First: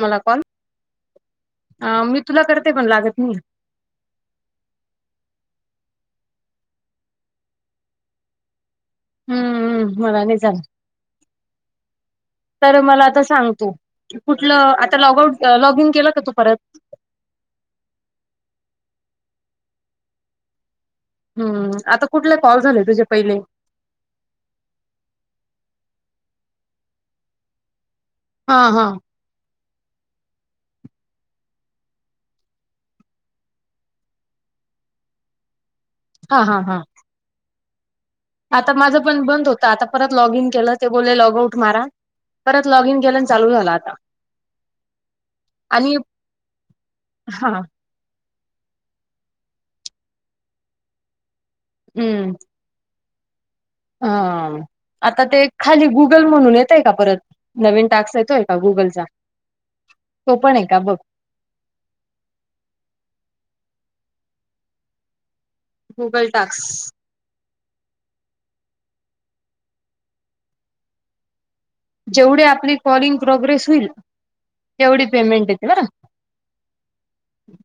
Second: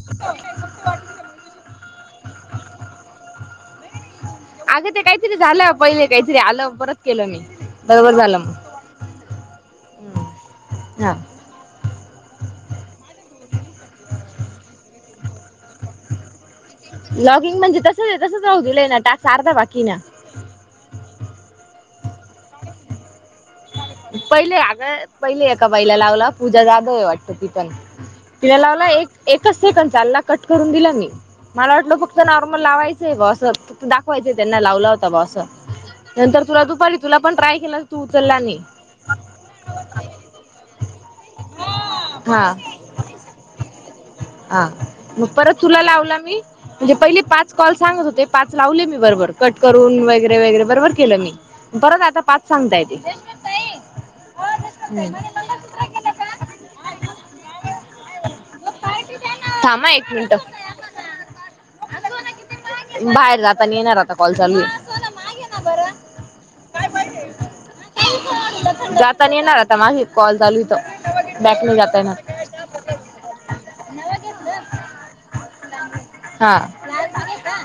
मला कॉल अ मी तुला करते, पण लागत नाही. अगं ते काहीतरी झालं. पहिले काहीतरी आलं. परत केलं मी. बरोबर झालं मग. हम्म हम्म मला नाही चालत. हा तर मला आता सांग तु. कुठलं आता लॉग आउट लॉग इन केलं का तू परत. लॉगिंग म्हणजे तसच तसच राहू दिल आहे ना. टास्क अर्धा बाकी आहे ना‌. हम्म आता कुठले कॉल झाले तुझे पहिले. पहिले अग पहिले एका बाईला लावला. पूजा जाधव आहे वाटत तीच नाव. तिला हा हा लावला. एक एकच सेकंद चालला कट करून दिला मी. मला वाटल फक्त नॉर्मल लावायचंय बवा असं. फक्त दाखवायचंय त्यांना लावला होता बवा अस. हा नंतर हा तुला हा दुपारी तुला पण ट्राय केला तू उचल नाही. आता माझं पण बंद होत. आता परत लॉग इन केलं. ते बोलले लॉग आउट मारा. हा. परत लॉग इन केल्यान चालू झाला आता. हा मग परत तुला आणि लावला मी म्हणजे पहिले हा पाच कॉल सांगत होते. पाच लावले मी बरोबर कट करून वगैरे वगैरे बरोबर केलं, मी परत आता हम्म पाच सांगताय ते. हा. आता ते खाली गुगल म्हणून येतंय का परत, नवीन टास्क येतोय का गुगलचा. थांबा एक मिनिट तो पण आहे का बघ [unintelligible] बाहेर जाते. कॉल चालू, गुगल टास्क [unintelligible] जाता येणार आता माही कॉल चालू इथं. बॅकने जाता येणार जेवढे आपले कॉलिंग प्रोग्रेस होईल. तेवढी पेमेंट येते बरं हा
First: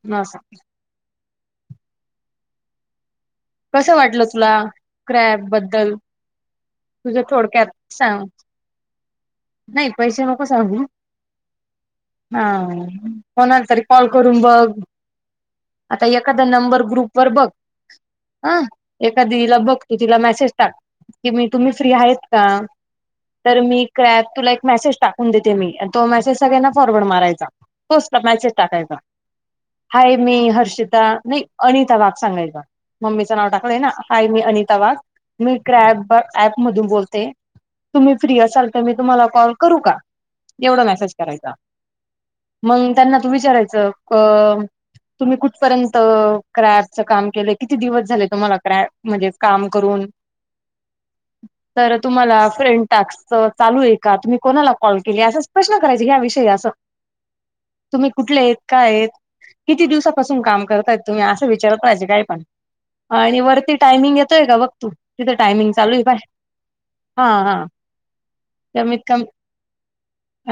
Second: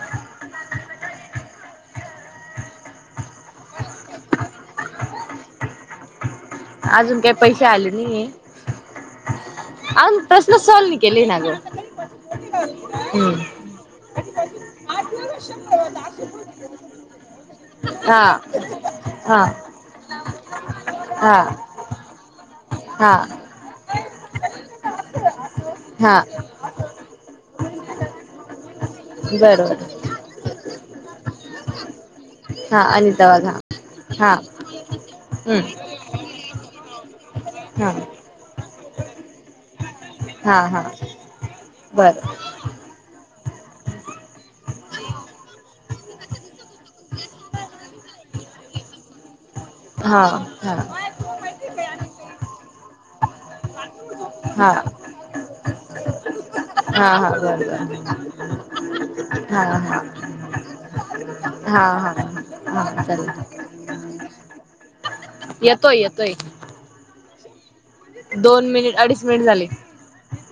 म, कसं वाटलं तुला क्रॅप बद्दल, अजून तुझ्या काही पैसे थोडक्यात आले सांग. नाहीये नाही अजून पैसे नको प्रश्न सांगू, सॉल्व नाही केले ना ग हा हम्म कोणाला तरी कॉल करून बघ. आता एखादा नंबर ग्रुप वर बघ. हा एखादी हा तिला बघतो तिला मेसेज टाक कि हा मी तुम्ही फ्री आहेत का? हा तर मी क्रॅ तुला एक मेसेज टाकून देते मी तो हा मेसेज सगळ्यांना फॉरवर्ड मार, मेसेज टाकायचा बरोबर हाय मी हर्षिता नाही अनिता वा सांगायचे हा अनिता मम्मीचं वाघ नाव हा टाकलं ना हाय हा मी अनिता वाघ मी हम्म क्रॅप ॲप मधून बोल. ते हा तुम्ही फ्री असाल तर मी तुम्हाला कॉल करू का? हा हा एवढा मेसेज करायचा, बर मग त्यांना विचारायच तुम्ही कुठपर्यंत क्रप चं काम केलं. किती दिवस झाले तुम्हाला क्रप म्हणजे, काम करून हा हा तर, तुम्हाला फ्रेंड टास्क चालू आहे का तुम्ही हा कोणाला कॉल केली असं प्रश्न करायचे ह्या विषय असं, हा हा बरोबर तुम्ही कुठले आहेत काय आहेत? हा किती हा दिवसापासून काम करताय, तुम्ही असं विचारत हा राहायचं हा काय पण. हा आणि चालेल वरती टायमिंग येतोय, का बघ तू तिथे टायमिंग चालू येतोय आहे पाहयं. येतोय हा हा दोन मिनिट कमीत अडीच कमी मिनिट झाले.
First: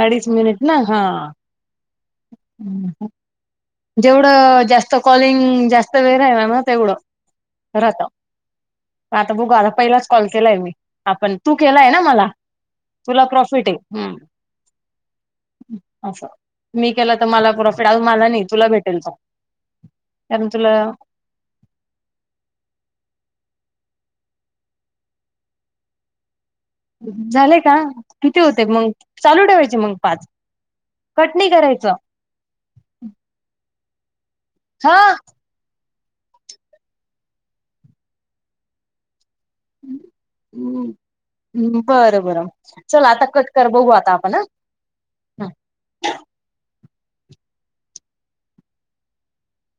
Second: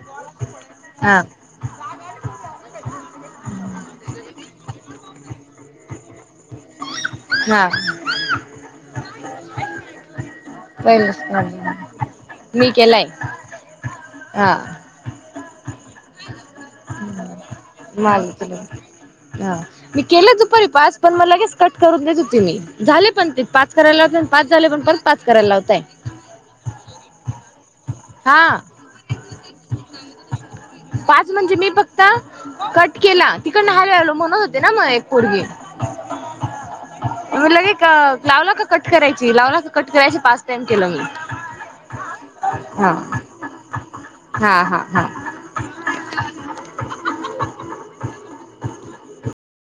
अडीच मिनिट ना हा, जेवढं जास्त कॉलिंग जास्त वेळ राहिला ना तेवढं, हा राहत आता बघ आला पहिलाच कॉल, [unintelligible] केलाय मी हा पहिलंच पण तू प्रॉब्लेम केलाय नं मला मी केलाय तुला प्रॉफिट, हा असं मी केलं तर मला, प्रॉफिट अजून मा मला नाही तुला भेटेल तो मी केले कारण दुपारी तुला पाच पण म लगेच कट करून द्या, झाले पण ते पाच करायला लावते, पाच झाले पण परत पाच करायला लावताय. झालेय का किती हा होते, मग चालू ठेवायचे मग पाच. पाच कट नाही म्हणजे मी करायचं फक्त कट केला, तिकड न म्हणत होते ना मग हा एक पोरगी, म्हलंे लावलं का कट करायच. [unintelligible] शिलावला कट करायच पाच टाइम केलं मी बरं बरं हा, चल आता कट कर बघू आता आपण हा हा, हा, ह